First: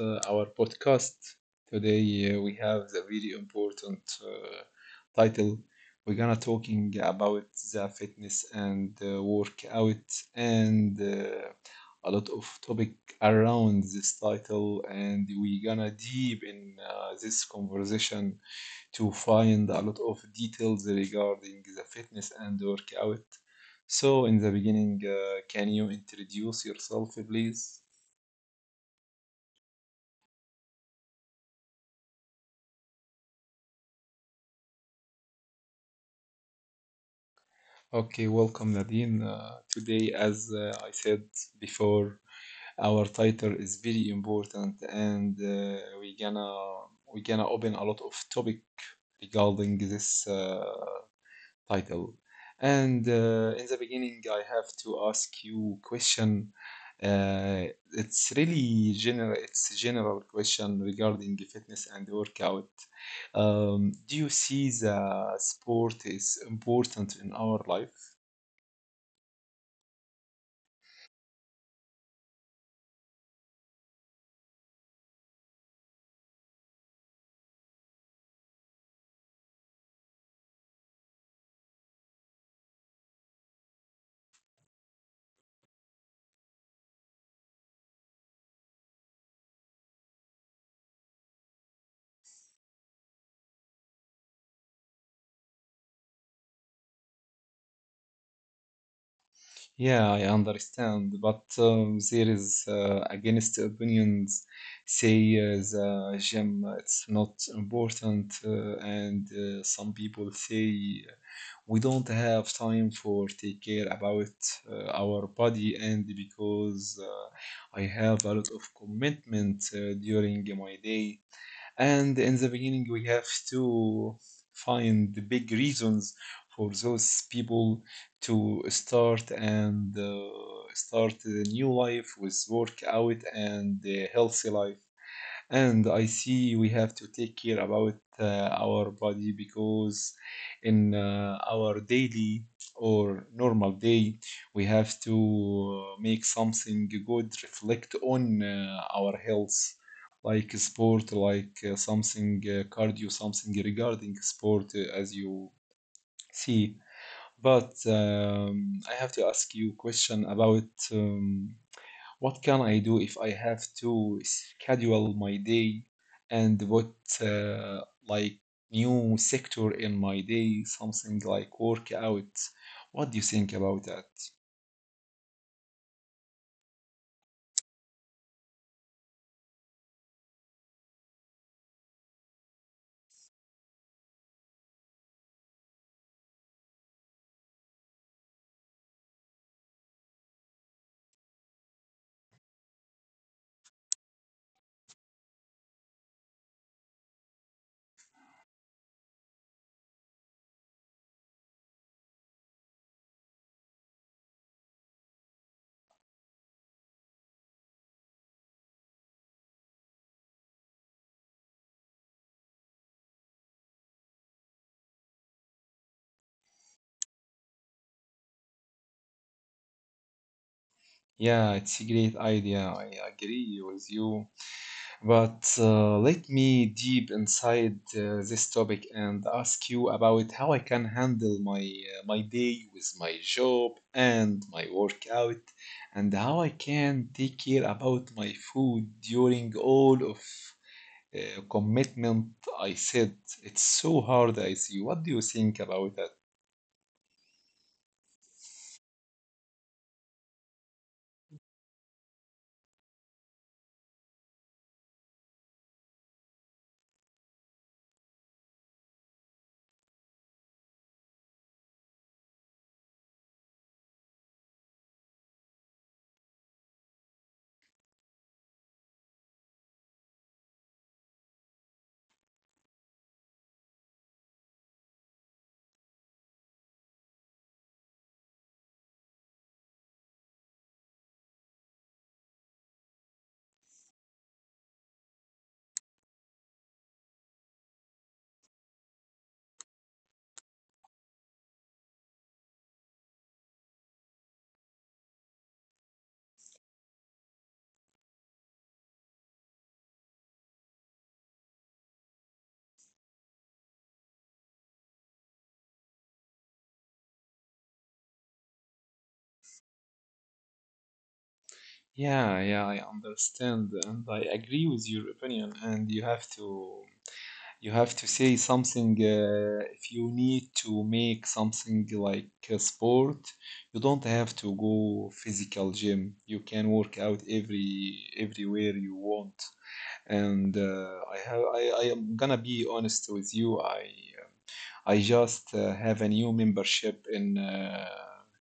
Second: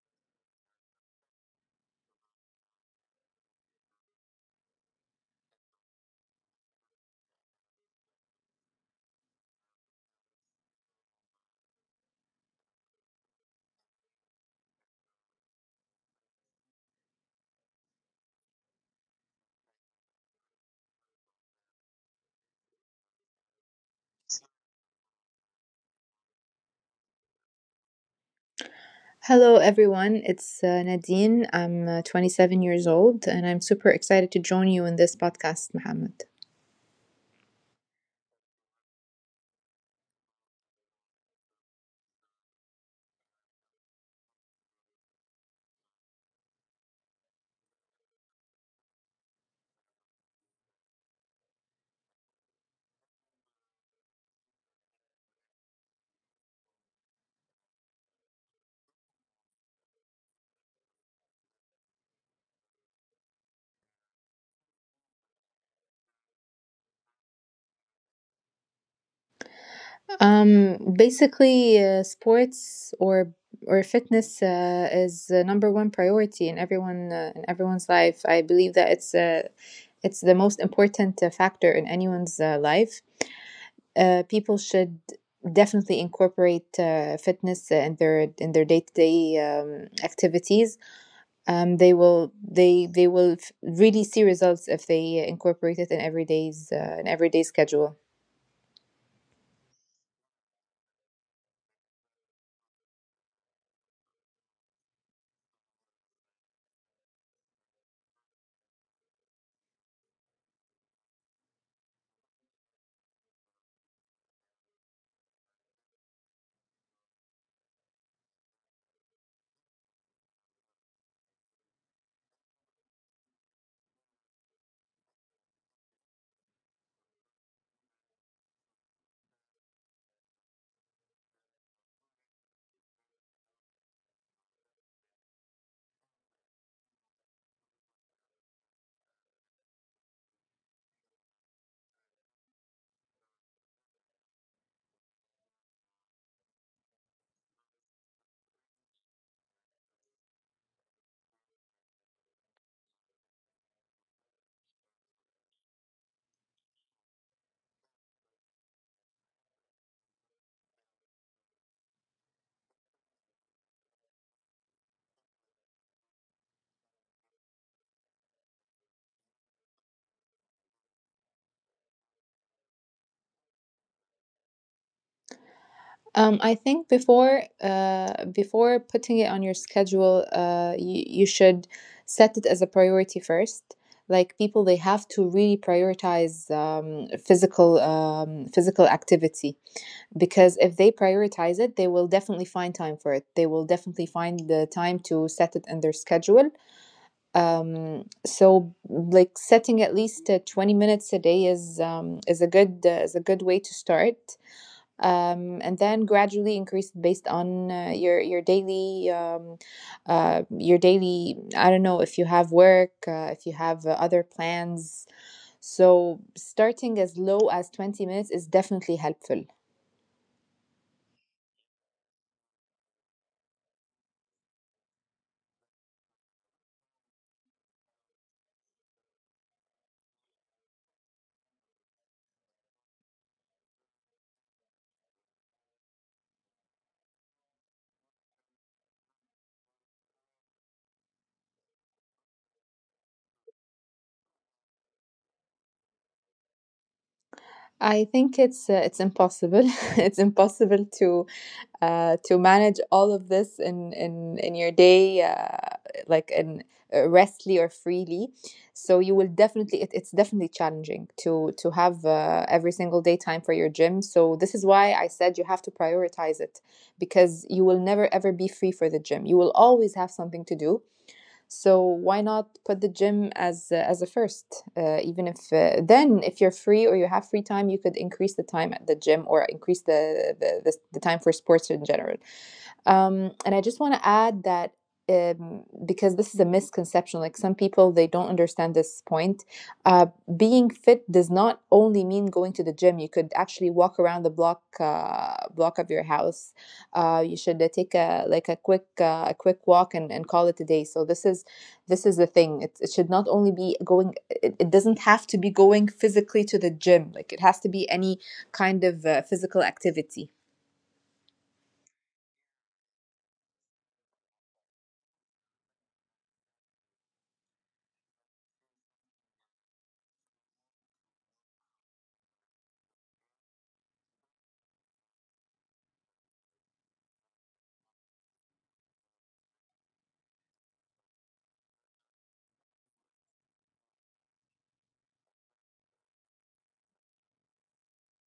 our podcast. Today we have the very important title. We're gonna talking about the fitness and workout and a lot of topic around this title, and we're gonna deep in this conversation to find a lot of details regarding the fitness and workout. So, in the beginning, can you introduce yourself, please? Hello, everyone. It's Nadine. I'm 27 years old, and I'm super excited to join you in this podcast, Mohammed. Okay, welcome, Nadine. Today, as I said before, our title is very important, and uh, we gonna open a lot of topic regarding this title. And in the beginning, I have to ask you question. Uh, it's really general. It's a general question regarding fitness and workout. Do you see the sport is important in our life? Basically, sports or fitness is the number one priority in everyone's life. I believe that it's it's the most important factor in anyone's life. People should definitely incorporate fitness in their day to day activities. They will really see results if they incorporate it in everyday schedule. Yeah, I understand, but there is against opinions say the gym it's not important, and some people say we don't have time for take care about our body and because I have a lot of commitment during my day, and in the beginning we have to find the big reasons for those people to start and start a new life with workout and a healthy life. And I see we have to take care about our body because in our daily or normal day, we have to make something good, reflect on our health, like sport, like something cardio, something regarding sport, as you see. But I have to ask you question about um, what can I do if I have to schedule my day, and what uh, like new sector in my day, something like workout? What do you think about that? I think before putting it on your schedule, you should set it as a priority first. Like people, they have to really prioritize physical activity, because if they prioritize it, they will definitely find time for it. They will definitely find the time to set it in their schedule. So like setting at least 20 minutes a day is is a good way to start. And then gradually increase it based on your daily I don't know if you have work, if you have other plans. So starting as low as 20 minutes is definitely helpful. Yeah, it's a great idea. I agree with you. But let me deep inside this topic and ask you about how I can handle my my day with my job and my workout, and how I can take care about my food during all of commitment. I said it's so hard. I see. What do you think about that? I think it's it's impossible. It's impossible to manage all of this in your day, like in restly or freely. So you will definitely— it's definitely challenging to have every single day time for your gym. So this is why I said you have to prioritize it, because you will never ever be free for the gym. You will always have something to do. So why not put the gym as a first? Even if then, if you're free or you have free time, you could increase the time at the gym, or increase the time for sports in general. And I just want to add that because this is a misconception, like some people they don't understand this point. Uh, Being fit does not only mean going to the gym. You could actually walk around the block of your house. You should take a— like a quick walk, and call it a day. So this is— this is the thing. It should not only be going. It doesn't have to be going physically to the gym. Like it has to be any kind of physical activity. Yeah, yeah, I understand, and I agree with your opinion, and you have to. You have to say something if you need to make something like a sport, you don't have to go physical gym. You can work out every everywhere you want. And uh, I am gonna be honest with you. I just have a new membership in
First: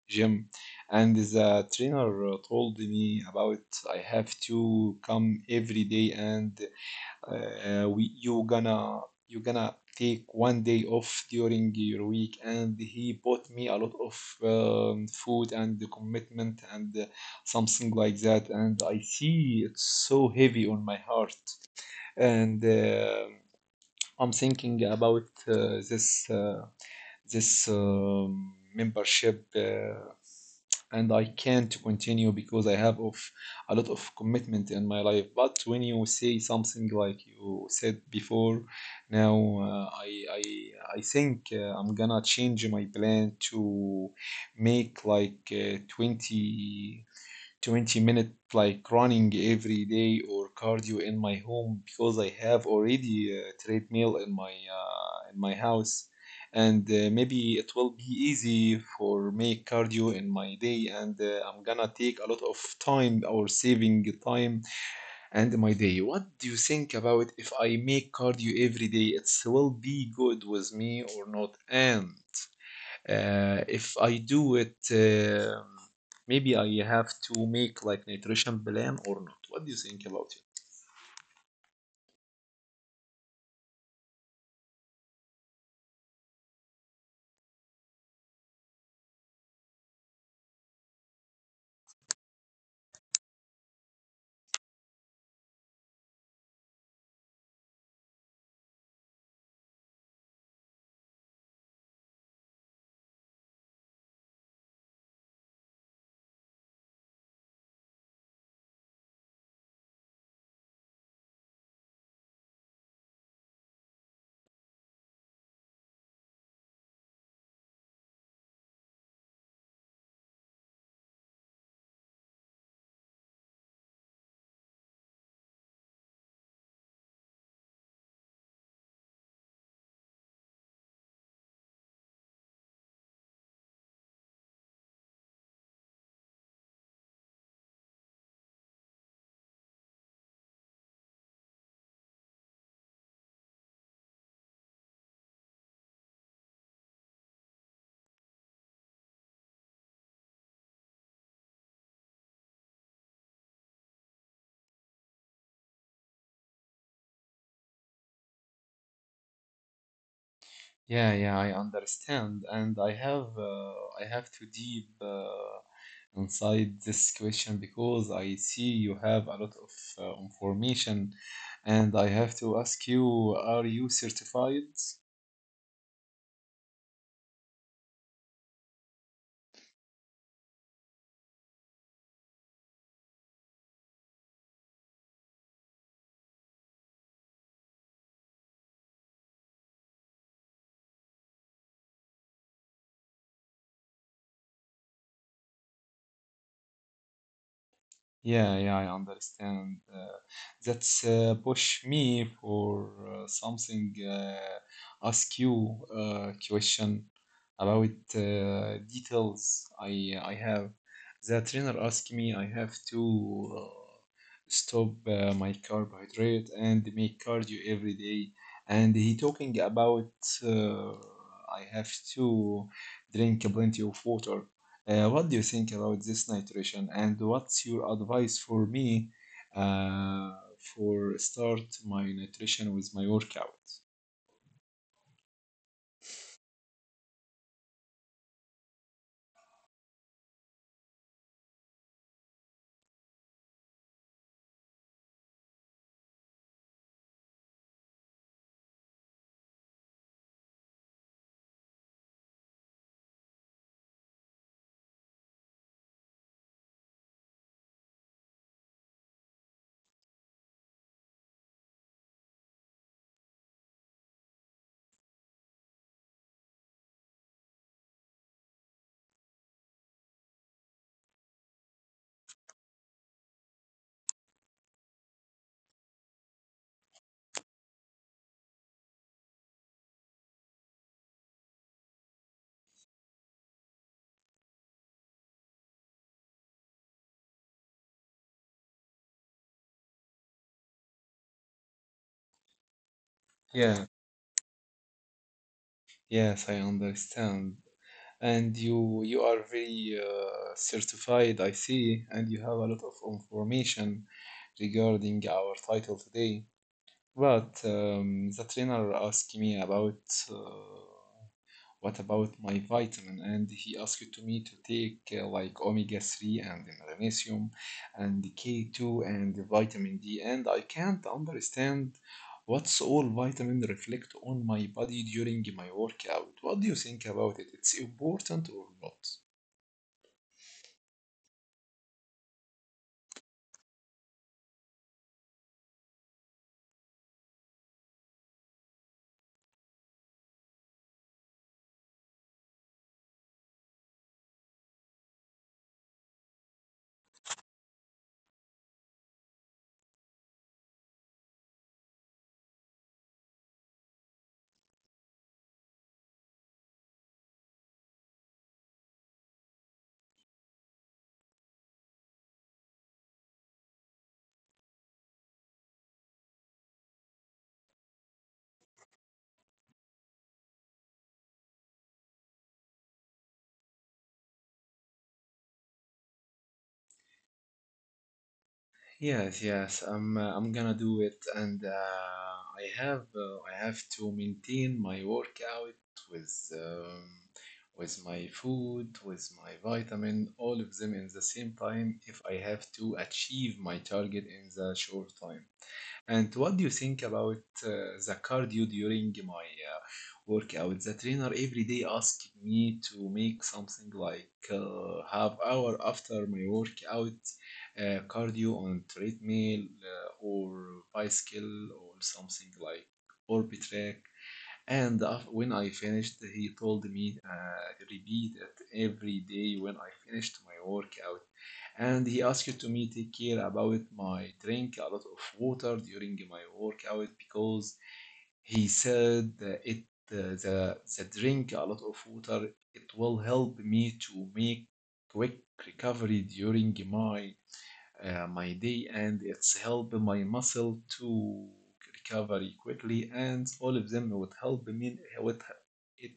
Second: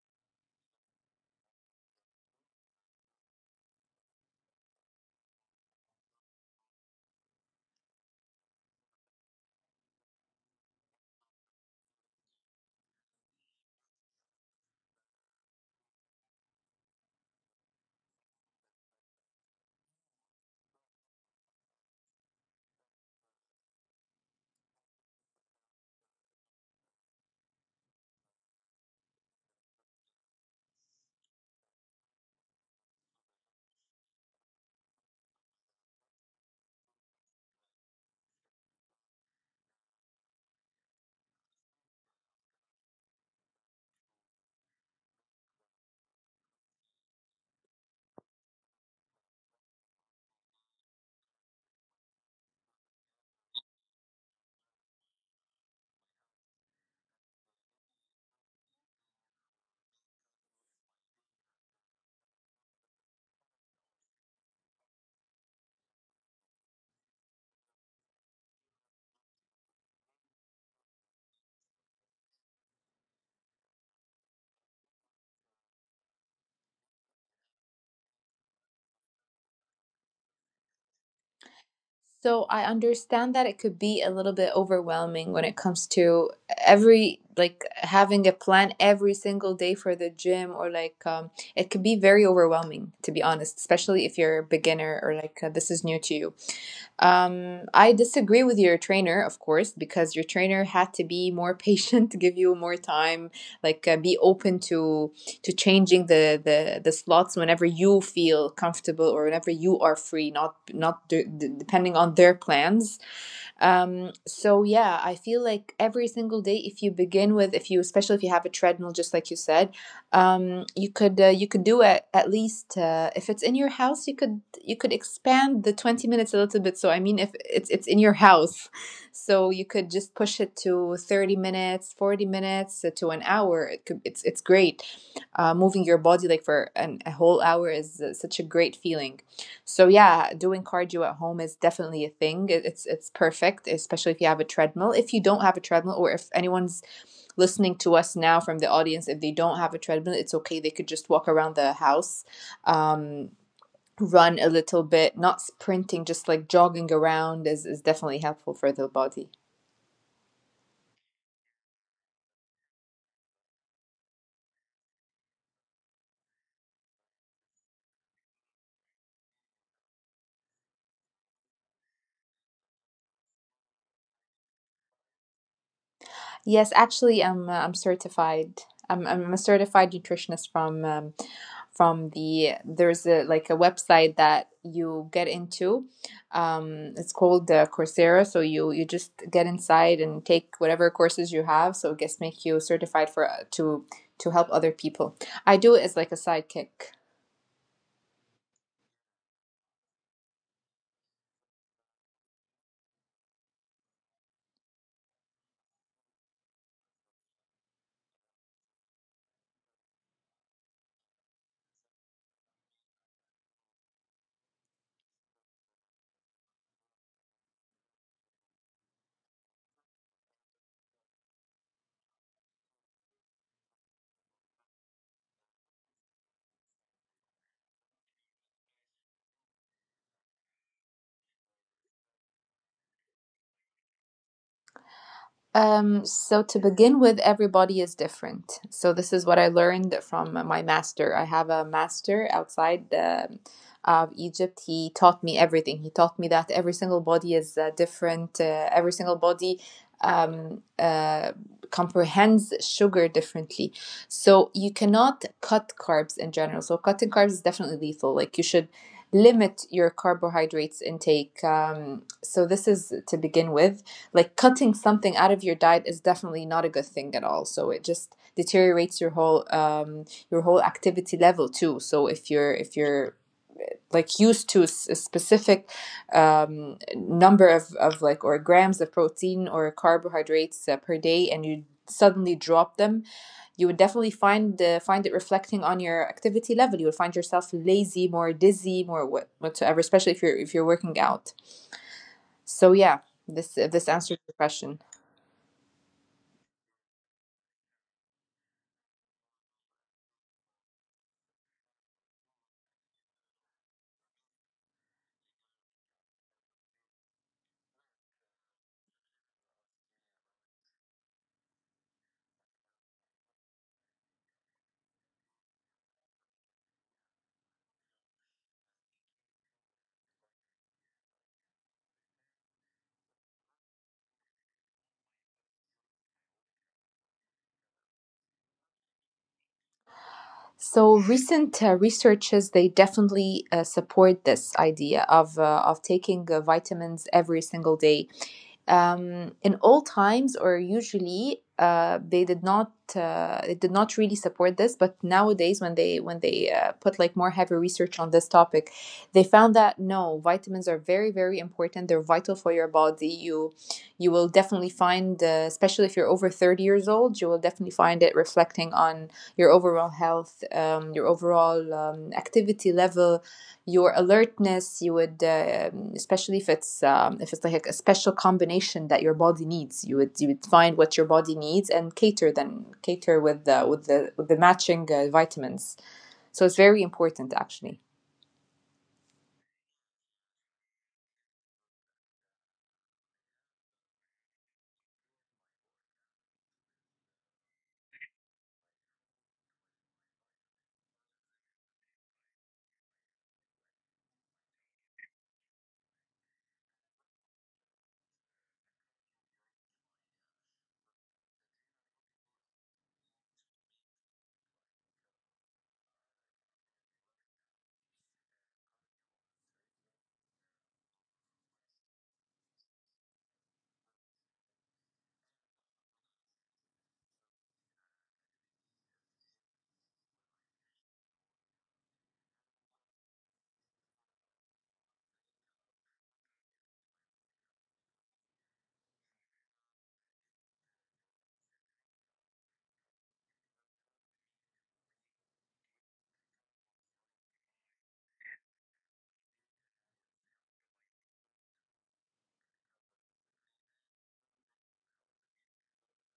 gym, and the trainer told me about I have to come every day and we, you gonna take one day off during your week, and he bought me a lot of food and the commitment and something like that, and I see it's so heavy on my heart. And I'm thinking about uh, this membership, and I can't continue because I have of a lot of commitment in my life. But when you say something like you said before, now uh, I think I'm gonna change my plan to make like 20-minute like running every day or cardio in my home because I have already a treadmill in my house. And maybe it will be easy for me cardio in my day, and I'm gonna take a lot of time or saving time and my day. What do you think about if I make cardio every day? It will be good with me or not? And if I do it, maybe I have to make like nutrition plan or not. What do you think about it? So I understand that it could be a little bit overwhelming when it comes to every— like having a plan every single day for the gym, or like it could be very overwhelming, to be honest, especially if you're a beginner, or like this is new to you. I disagree with your trainer, of course, because your trainer had to be more patient, give you more time, like be open to— to changing the slots whenever you feel comfortable or whenever you are free, not de- depending on their plans. So yeah, I feel like every single day, if you begin with— if you— especially if you have a treadmill, just like you said, you could do it at least if it's in your house, you could expand the 20 a little bit. So I mean, if it's in your house, so you could just push it to 30, 40 to an hour. It could— it's great. Moving your body like for a whole hour is such a great feeling. So yeah, doing cardio at home is definitely a thing. It's perfect, especially if you have a treadmill. If you don't have a treadmill, or if anyone's listening to us now from the audience, if they don't have a treadmill, it's okay. They could just walk around the house, um, run a little bit, not sprinting, just like jogging around is definitely helpful for the body. Yeah, yeah, I understand, and I have uh, to deep inside this question because I see you have a lot of information, and I have to ask you: are you certified? Yes, actually, I'm certified. I'm a certified nutritionist from the— there's a— like a website that you get into. It's called Coursera. So you just get inside and take whatever courses you have. So it gets make you certified for to help other people. I do it as like a sidekick. Yeah, yeah, I understand. That's push me for something. Ask you a question about details. I have the trainer asked me I have to stop my carbohydrate and make cardio every day, and he talking about uh, I have to drink plenty of water. What do you think about this nutrition, and what's your advice for me uh, for start my nutrition with my workout? So to begin with, everybody is different. So this is what I learned from my master. I have a master outside of Egypt. He taught me everything. He taught me that every single body is different. Every single body um, uh, comprehends sugar differently. So you cannot cut carbs in general. So cutting carbs is definitely lethal. Like you should limit your carbohydrates intake. So this is to begin with. Like cutting something out of your diet is definitely not a good thing at all. So it just deteriorates your whole activity level too. So if you're— if you're like used to a specific number of like or grams of protein or carbohydrates per day, and you suddenly drop them, you would definitely find find it reflecting on your activity level. You would find yourself lazy, more dizzy, more whatsoever, especially if you're working out. So yeah, Yeah, this answers your question. yes, I understand. And you are very certified, I see, and you have a lot of information regarding our title today. But the trainer asked me about uh, what about my vitamin? And he asked to me to take like omega 3 and magnesium and K2 and vitamin D. And I can't understand what's all vitamin reflect on my body during my workout. What do you think about it? It's important or not? So recent researchers, they definitely support this idea of taking vitamins every single day, in all times. Or usually they did not it did not really support this, but nowadays when they put like more heavy research on this topic, they found that no, vitamins are very, very important. They're vital for your body. You will definitely find especially if you're over 30 years old, you will definitely find it reflecting on your overall health, your overall activity level, your alertness. You would especially if it's like a special combination that your body needs, you would— you would find what your body needs, and cater— then cater with the matching vitamins. So it's very important, actually. Yes, yes, I'm gonna do it, and I have to maintain my workout with um, with my food, with my vitamin, all of them in the same time if I have to achieve my target in the short time. And what do you think about the cardio during my workout? The trainer every day asks me to make something like half hour after my workout, cardio on treadmill or bicycle or something like orbit rack. And when I finished, he told me repeat it every day when I finished my workout. And he asked to me take care about my drink a lot of water during my workout because he said that it the drink a lot of water it will help me to make quick recovery during my my day, and it's help my muscle to recover quickly, and all of them would help me, it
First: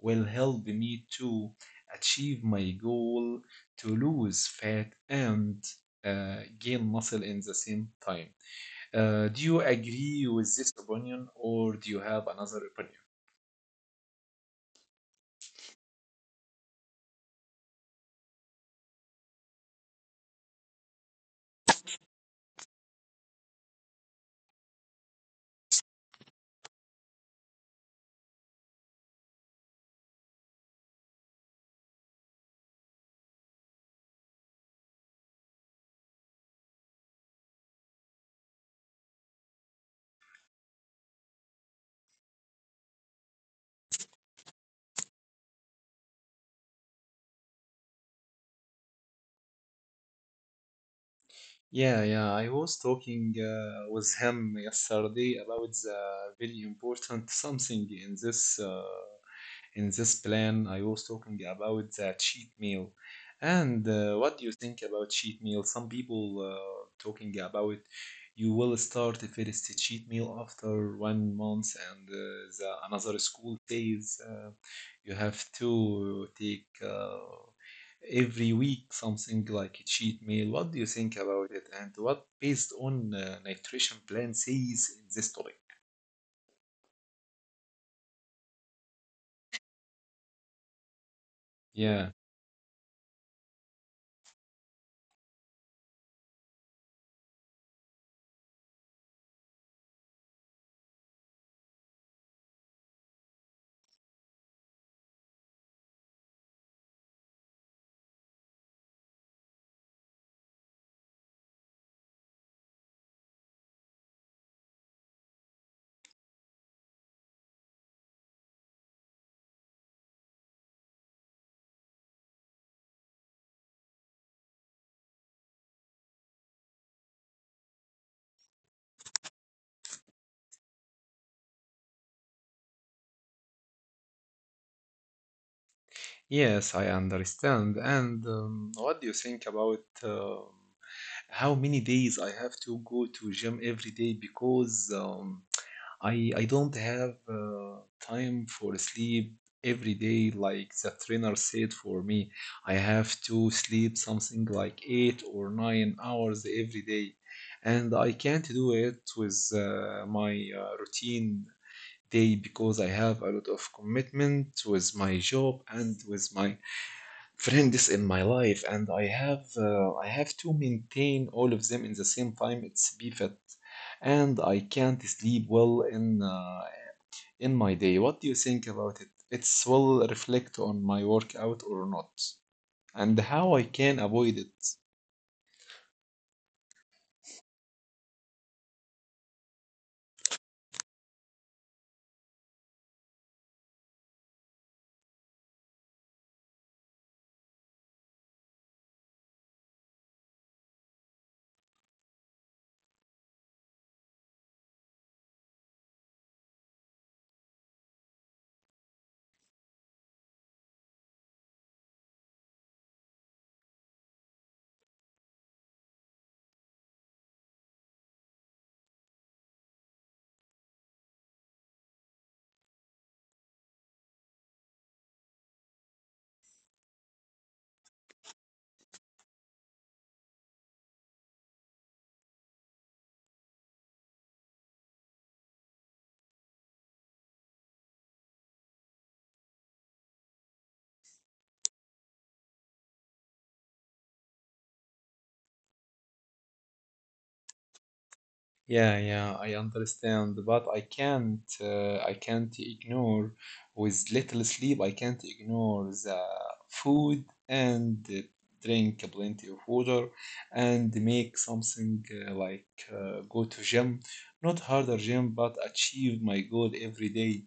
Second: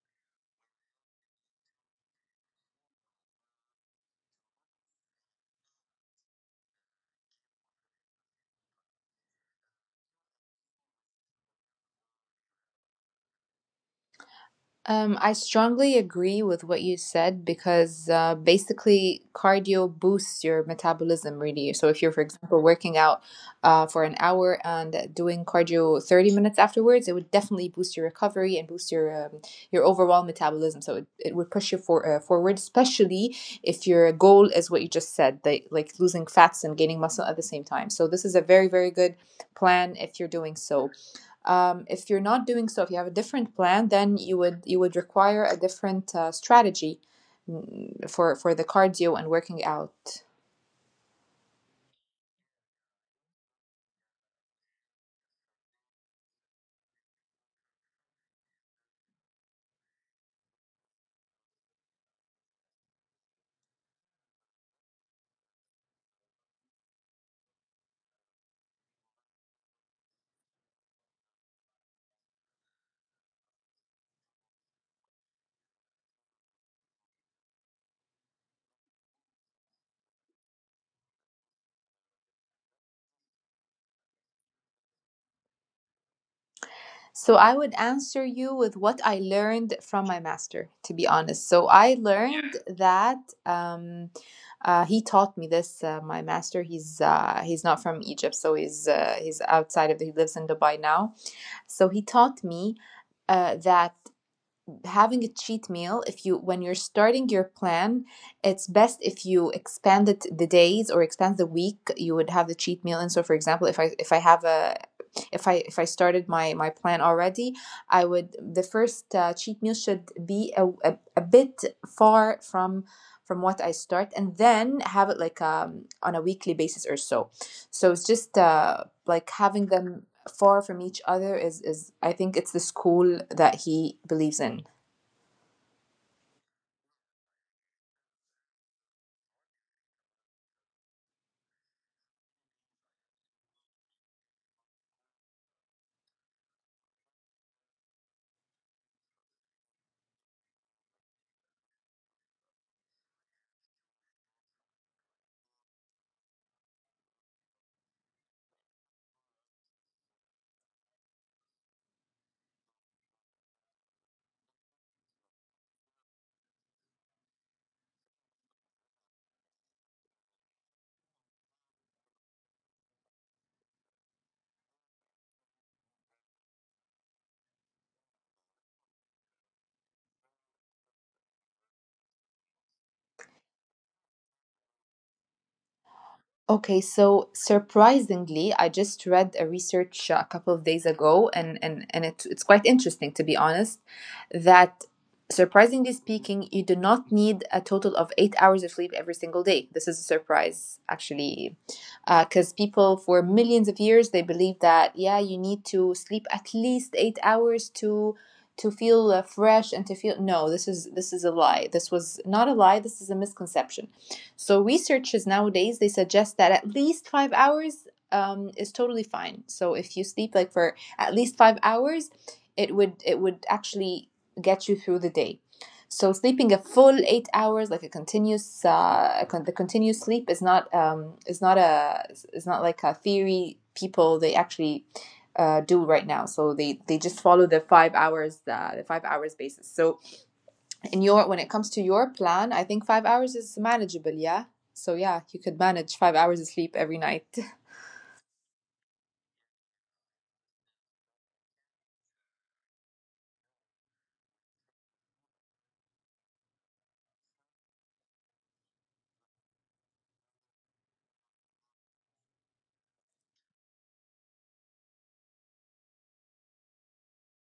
will help me to achieve my goal to lose fat and gain muscle in the same time. Do you agree with this opinion, or do you have another opinion? I strongly agree with what you said, because basically cardio boosts your metabolism, really. So if you're, for example, working out for an hour and doing cardio 30 minutes afterwards, it would definitely boost your recovery and boost your overall metabolism. So it would push you for forward, especially if your goal is what you just said, like— like losing fats and gaining muscle at the same time. So this is a very, very good plan if you're doing so. If you're not doing so, if you have a different plan, then you would— you would require a different strategy for the cardio and working out. Yeah, yeah, I was talking with him yesterday about the very important something in this plan. I was talking about the cheat meal. And what do you think about cheat meal? Some people talking about you will start the first cheat meal after one month, and the another school says you have to take every week something like a cheat meal. What do you think about it, and what based on nutrition plan says in this topic? So I would answer you with what I learned from my master, to be honest. So I Yeah. learned that um, he taught me this. My master, he's not from Egypt. So he's outside of— he lives in Dubai now. So he taught me that having a cheat meal, if you— when you're starting your plan, it's best if you expand the days or expand the week you would have the cheat meal. And so for example, if I have a— if I started my plan already, I would— the first cheat meal should be a bit far from— from what I start, and then have it like on a weekly basis or so. So it's just like having them far from each other is— I think it's the school that he believes in. Yes, I understand. And what do you think about how many days I have to go to gym every day? Because I don't have time for sleep every day like the trainer said for me. I have to sleep something like eight or nine hours every day, and I can't do it with my routine day because I have a lot of commitment with my job and with my friends in my life, and I have to maintain all of them in the same time. It's BFAT, and I can't sleep well in my day. What do you think about it? It's will reflect on my workout or not, and how I can avoid it. Okay, so surprisingly, I just read a research a couple of days ago, and and it's quite interesting, to be honest, that surprisingly speaking, you do not need a total of 8 hours of sleep every single day. This is a surprise, actually, because people for millions of years they believe that yeah, you need to sleep at least 8 hours to— to feel fresh, and to feel— no, this is a lie. This was not a lie. This is a misconception. So researchers nowadays they suggest that at least 5 hours is totally fine. So if you sleep like for at least 5 hours, it would— it would actually get you through the day. So sleeping a full 8 hours, like a continuous, the continuous sleep is not a— is not like a theory people they actually do right now. So they just follow the 5 hours basis. So in your when it comes to your plan, I think 5 hours is manageable, yeah? So yeah, you could manage 5 hours of sleep every night. Yeah, yeah, I understand, but I can't ignore with little sleep. I can't ignore the food and drink plenty of water and make something like go to gym, not harder gym, but achieve my goal every day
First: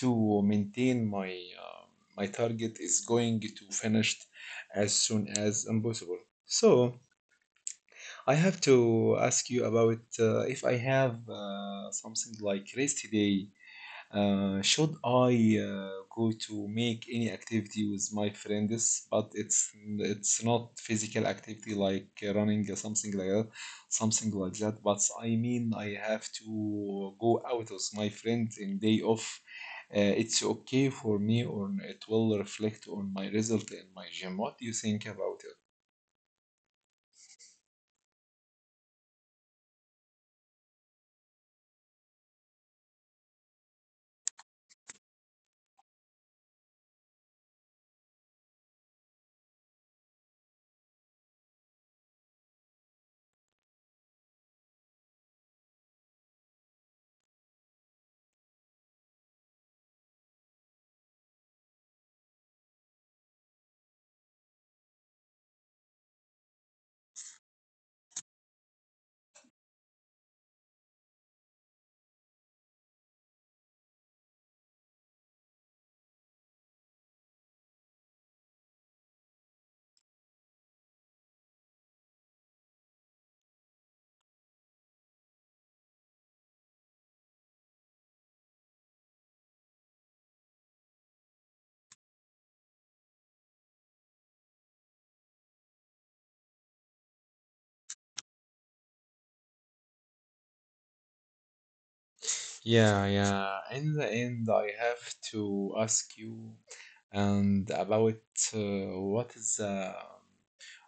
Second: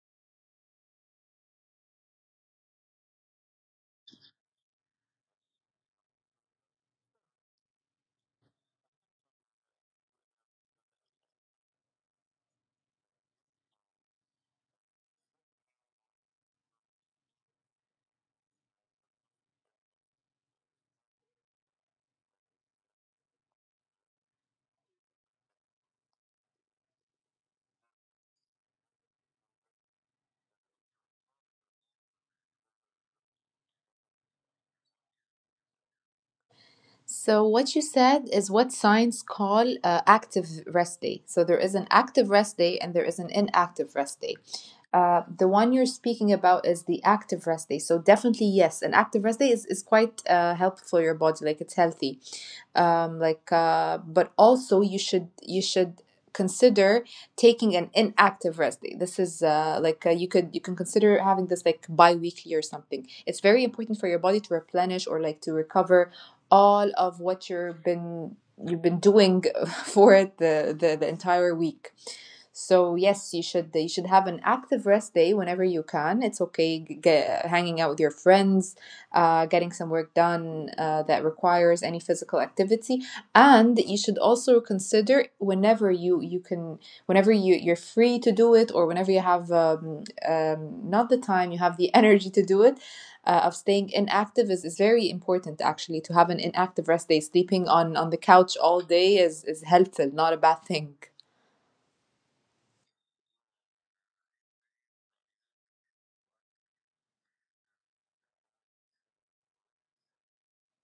to maintain my uh, my target is going to finished as soon as impossible. So. I have to ask you about if I have something like rest day. Should I go to make any activity with my friends, but it's not physical activity like running or something like that, something like that. But I mean, I have to go out with my friend in day off. It's okay for me, or it will reflect on my result in my gym. What do you think about it? So what you said is what science call active rest day. So there is an active rest day and there is an inactive rest day. The one you're speaking about is the active rest day. So definitely yes, an active rest day is quite helpful for your body, like it's healthy. But also you should consider taking an inactive rest day. This is you could you can consider having this like bi-weekly or something. It's very important for your body to replenish or like to recover all of what you've been doing for it the entire week. So yes, you should have an active rest day whenever you can. It's okay get, hanging out with your friends, getting some work done, that requires any physical activity. And you should also consider whenever you can, whenever you're free to do it, or whenever you have not the time, you have the energy to do it, of staying inactive is very important. Actually, to have an inactive rest day, sleeping on the couch all day is helpful, not a bad thing. Yeah, yeah. In the end, I have to ask you and about uh, what is the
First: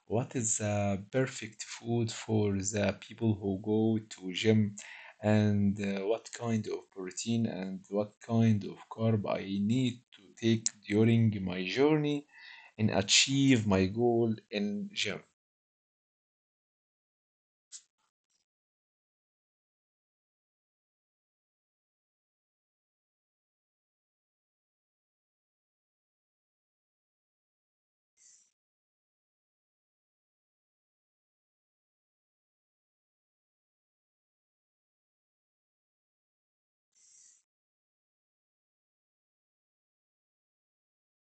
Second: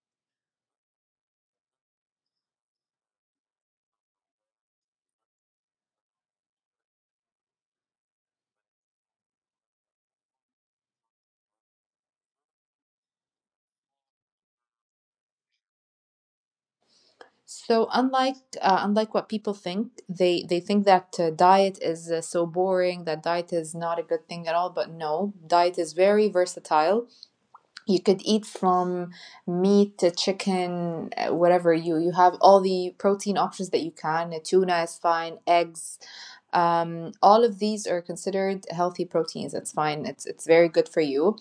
what is the perfect food for the people who go to gym, and what kind of protein and what kind of carb I need to take during my journey and achieve my goal in gym. So unlike unlike what people think, they think that diet is so boring, that diet is not a good thing at all. But no, diet is very versatile. You could eat from meat to chicken, whatever you have. All the protein options that you can. Tuna is fine, eggs. All of these are considered healthy proteins. It's fine. It's very good for you.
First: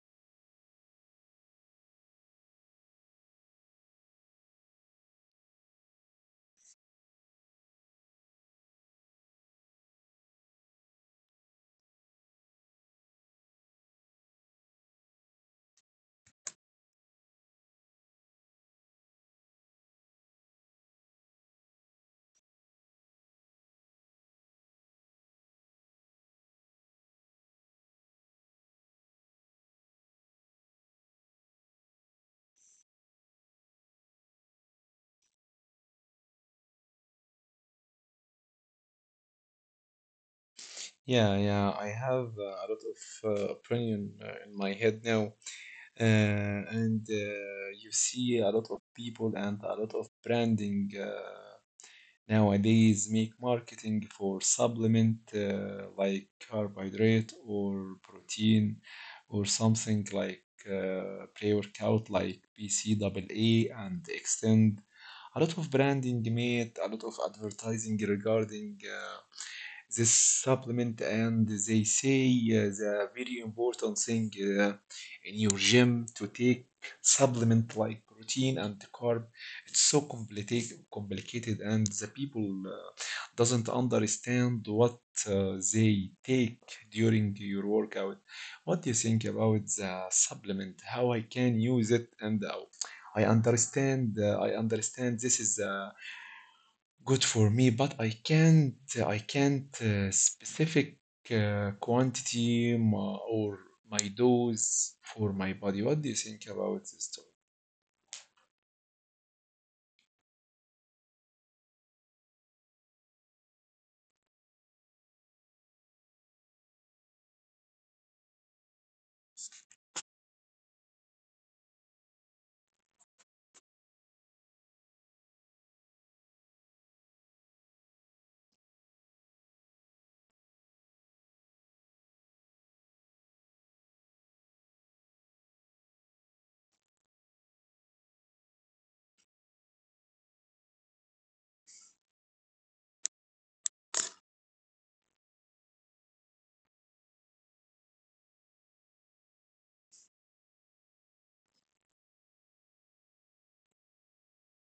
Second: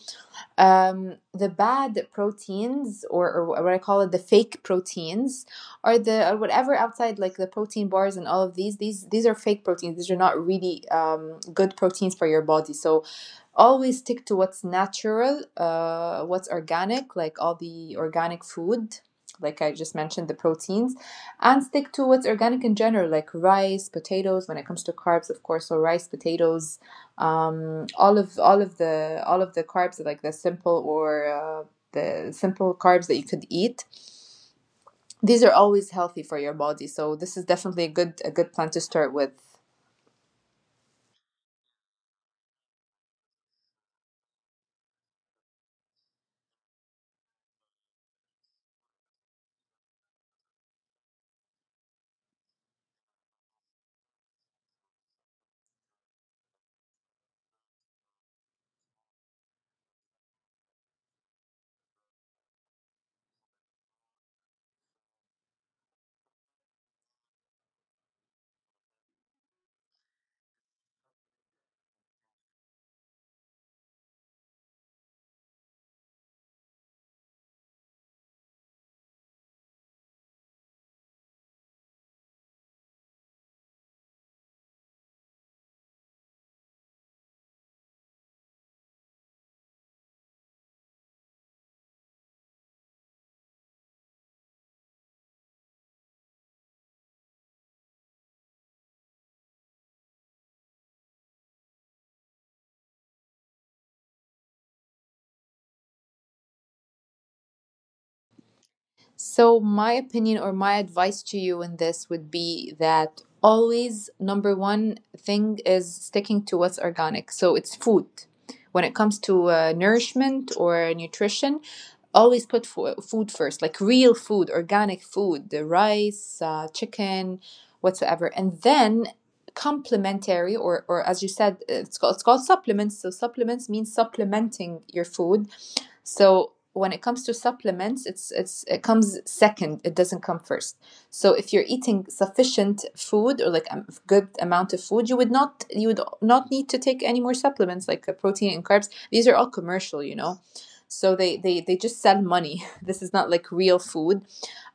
The bad proteins, or what I call it, the fake proteins, are the or whatever outside, like the protein bars and all of these. These are fake proteins. These are not really good proteins for your body. So always stick to what's natural, what's organic, like all the organic food, like I just mentioned, the proteins, and stick to what's organic in general, like rice, potatoes. When it comes to carbs, of course, so rice, potatoes, all of the carbs, like the simple or the simple carbs that you could eat. These are always healthy for your body, so this is definitely a good plan to start with. Yeah, yeah. I have a lot of opinion in my head now. And you see a lot of people and a lot of branding nowadays make marketing for supplement like carbohydrate or protein or something like pre-workout like BCAA and Extend. A lot of branding made, a lot of advertising regarding this supplement, and they say the very important thing uh, in your gym to take supplement like protein and carb. It's so complicated and the people doesn't understand what they take during your workout. What do you think about the supplement, how I can use it? And I understand this is a good for me, but I can't. I can't specific quantity or my dose for my body. What do you think about this topic? So my opinion or my advice to you in this would be that always number one thing is sticking to what's organic. So it's food. When it comes to nourishment or nutrition, always put food first, like real food, organic food, the rice, chicken, whatsoever. And then complementary or as you said, it's called supplements. So supplements means supplementing your food. So when it comes to supplements, it's it comes second. It doesn't come first. So if you're eating sufficient food or like a good amount of food, you would not need to take any more supplements like protein and carbs. These are all commercial, you know. So they just sell money. This is not like real food.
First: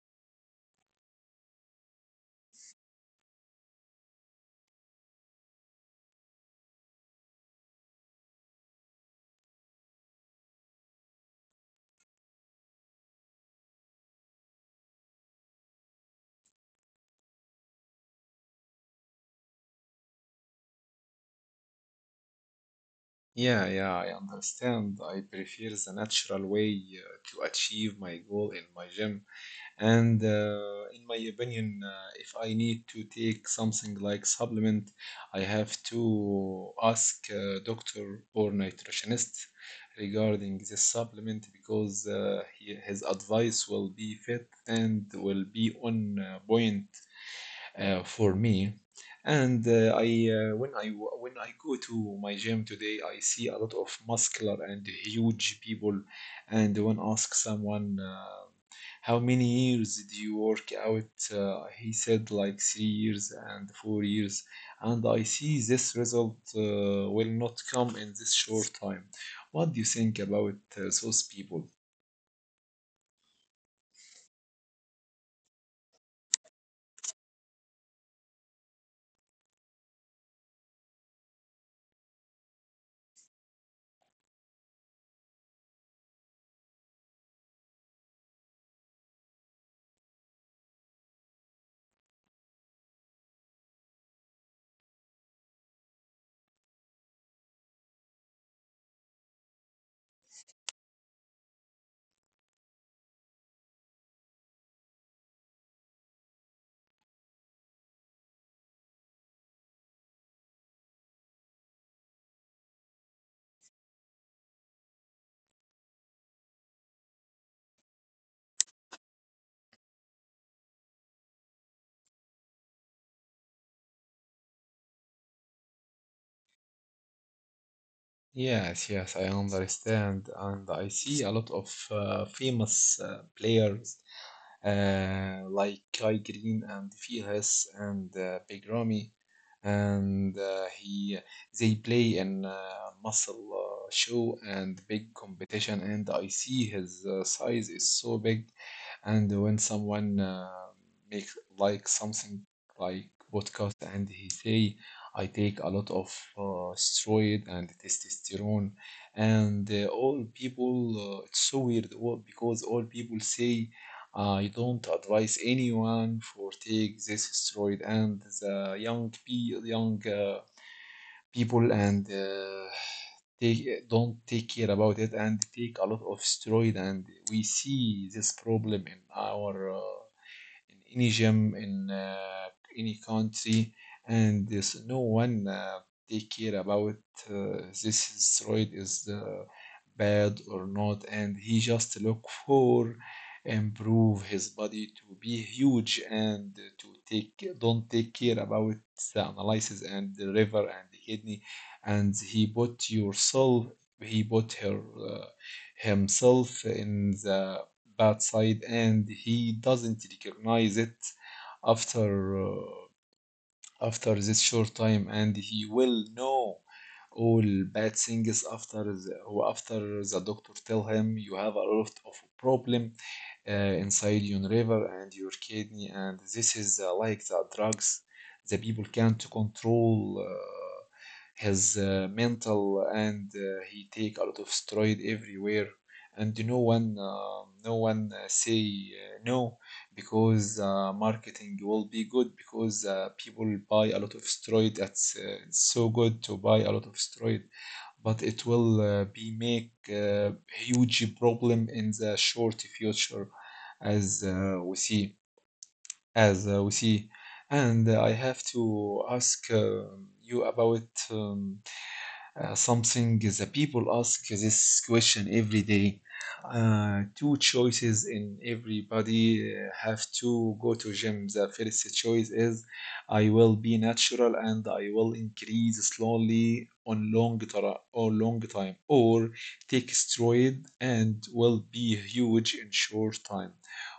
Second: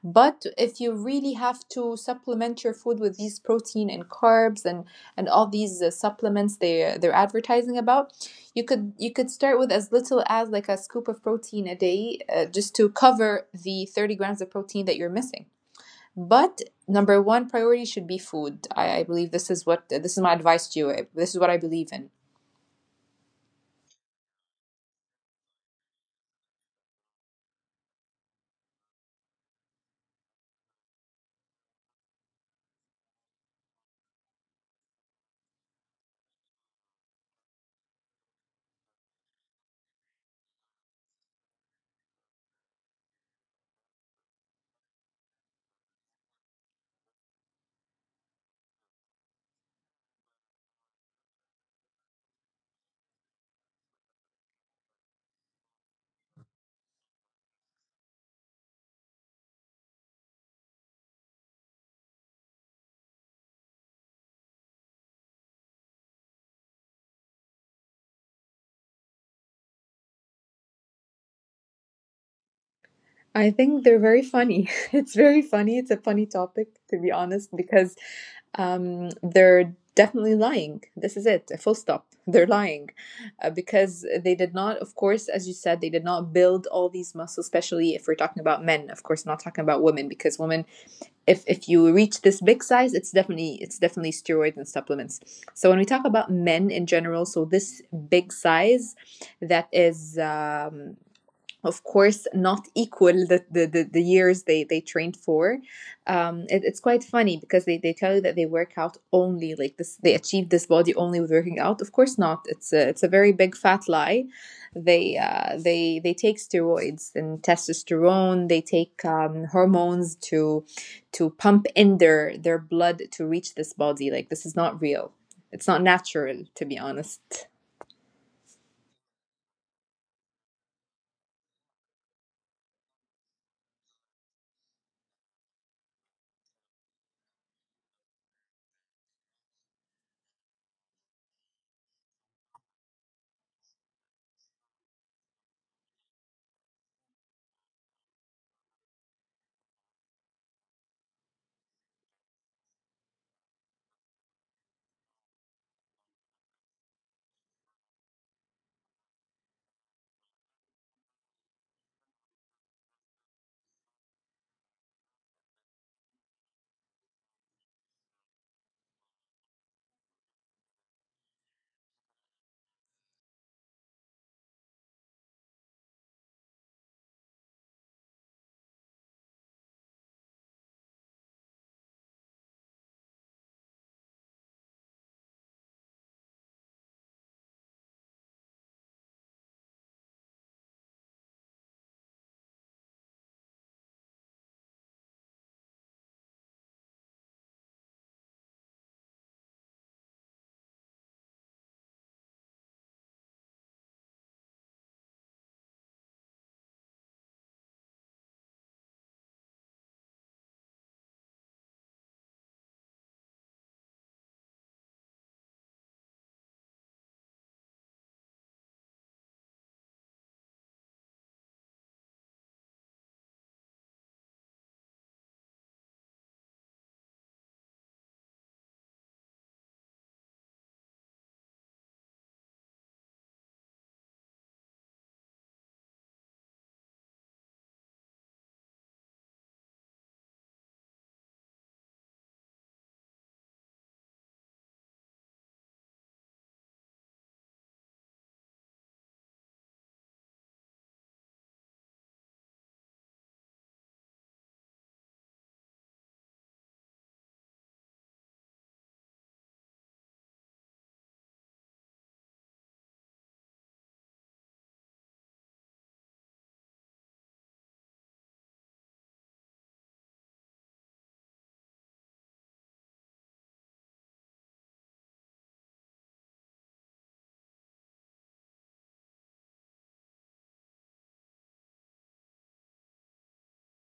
But if you really have to supplement your food with these protein and carbs and all these supplements they're advertising about, you could start with as little as like a scoop of protein a day, just to cover the 30 grams of protein that you're missing. But number one priority should be food. I believe this is what, this is my advice to you, this is what I believe in. Yeah, yeah, I understand. I prefer the natural way to achieve my goal in my gym. And in my opinion, if I need to take something like supplement, I have to ask a doctor or nutritionist regarding this supplement, because he, his advice will be fit and will be on point for me. And I when I when I go to my gym today, I see a lot of muscular and huge people. And when ask someone. How many years did you work out? He said, like 3 years and 4 years. And I see this result will not come in this short time. What do you think about those people? I think they're very funny. It's very funny. It's a funny topic, to be honest, because they're definitely lying. This is it, a full stop. They're lying because they did not, of course, as you said, they did not build all these muscles, especially if we're talking about men. Of course, not talking about women, because women, if you reach this big size, it's definitely steroids and supplements. So when we talk about men in general, so this big size that is of course not equal the years they trained for. It's quite funny because they tell you that they work out only like this, they achieve this body only with working out. Of course not. It's a, it's a very big fat lie. They take steroids and testosterone. They take hormones to pump in their blood to reach this body. Like this is not real. It's not natural, to be honest. Yes, yes, I understand, and I see a lot of famous players like Kai Green and Fihas and Big Ramy, and he they play in muscle show and big competition, and I see his size is so big, and when someone make like something like podcast and he say. I take a lot of steroid and testosterone, and all people. It's so weird all, because all people say you don't advise anyone for take this steroid, and the young young people and take don't take care about it and take a lot of steroid, and we see this problem in our. In any gym in any country, and there's no one take care about uh, this steroid is bad or not, and he just look for improve his body to be huge and to take don't take care about the analysis and the liver and the kidney, and he put yourself, he put her uh, himself in the bad side, and he doesn't recognize it after after this short time, and he will know all bad things after after the doctor tell him you have a lot of problem inside your liver and your kidney, and this is like the drugs. The people can't control his mental, and he take a lot of steroid everywhere, and no one say no, because marketing will be good because people buy a lot of steroid. That's it's so good to buy a lot of steroid, but it will be make uh, huge problem in the short future, as uh, we see, as we see. And I have to ask you about um, something the people ask this question every day. Two choices in everybody have to go to gym. The first choice is I will be natural and I will increase slowly on long or long time, or take steroid and will be huge in short time.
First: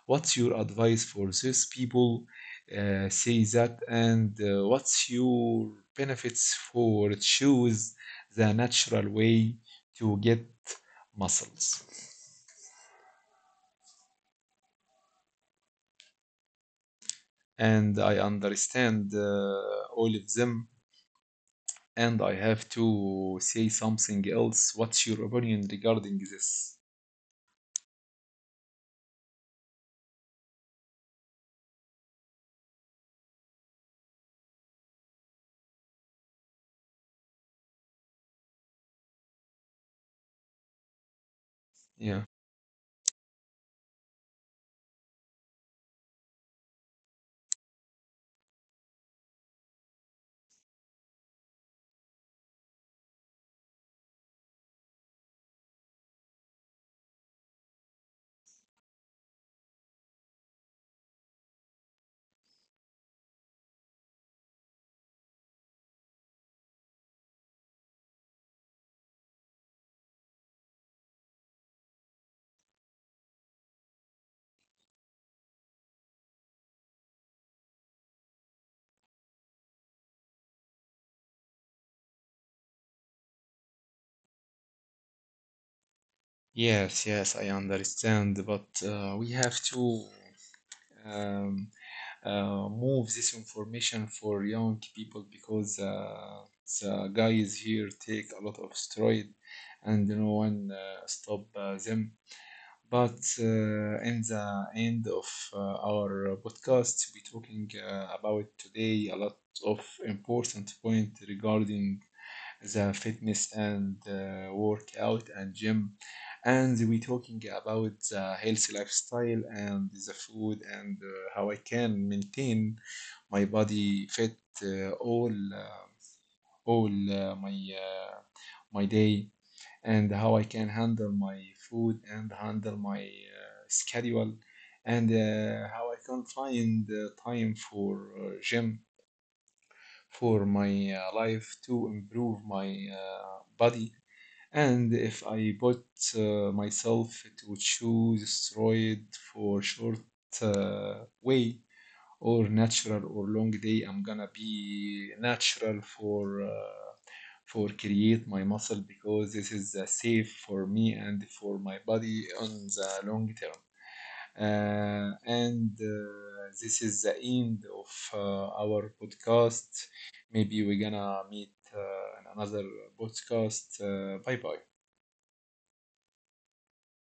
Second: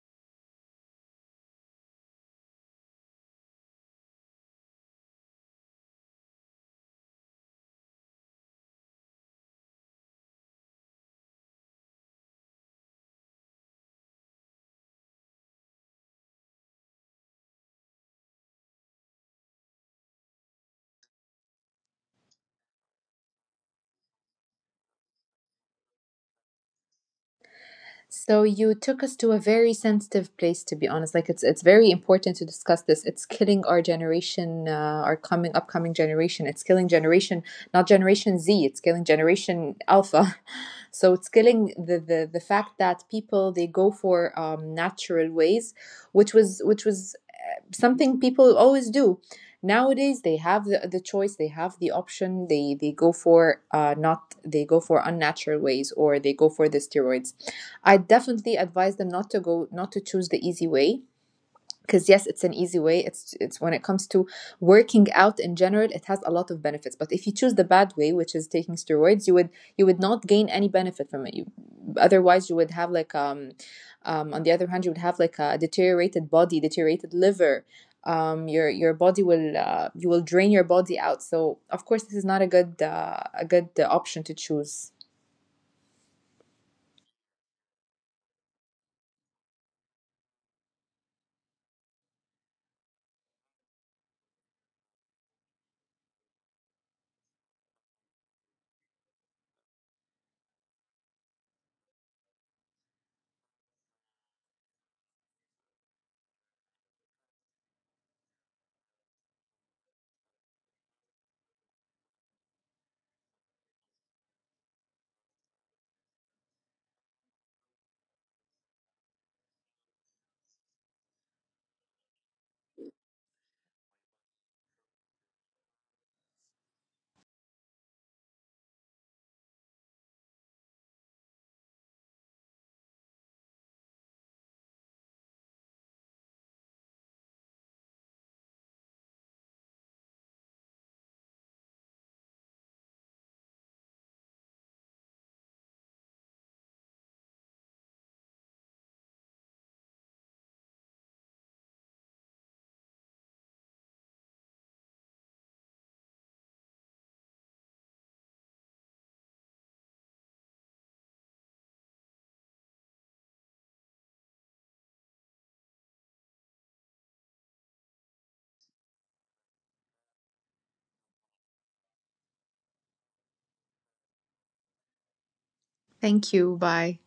What's your advice for these people? Say that, and what's your benefits for choose the natural way to get muscles. And I understand all of them. And I have to say something else. What's your opinion regarding this? So you took us to a very sensitive place, to be honest. Like it's very important to discuss this. It's killing our generation, our coming upcoming generation. It's killing generation, not generation Z. It's killing generation Alpha. So it's killing Yeah. The fact that people they go for natural ways, which was something people always do. Nowadays they have the choice, they have the option, they go for not they go for unnatural ways, or they go for the steroids. I definitely advise them not to go, not to choose the easy way, because yes, it's an easy way. It's when it comes to working out in general, it has a lot of benefits. But if you choose the bad way, which is taking steroids, you would not gain any benefit from it. Otherwise you would have like on the other hand, you would have like a deteriorated body, deteriorated liver. Your body will you will drain your body out. So of course this is not a good a good option to choose. Yes, yes, I understand. But we have to um, move this information for young people, because the guys here take a lot of steroid and no one stop them. But in the end of our podcast, we're talking about today a lot of important point regarding the fitness and workout and gym, and we're talking about the healthy lifestyle and the food and how I can maintain my body fit uh, all uh, all my my day, and how I can handle my food and handle my schedule, and how I can find time for gym for my life to improve my body. And if I put myself to choose steroid for short way, or natural or long day, I'm gonna be natural for create my muscle, because this is safe for me and for my body on the long term. Uh, and This is the end of our podcast. Maybe we're gonna meet in another podcast. Bye bye. Thank you. Bye.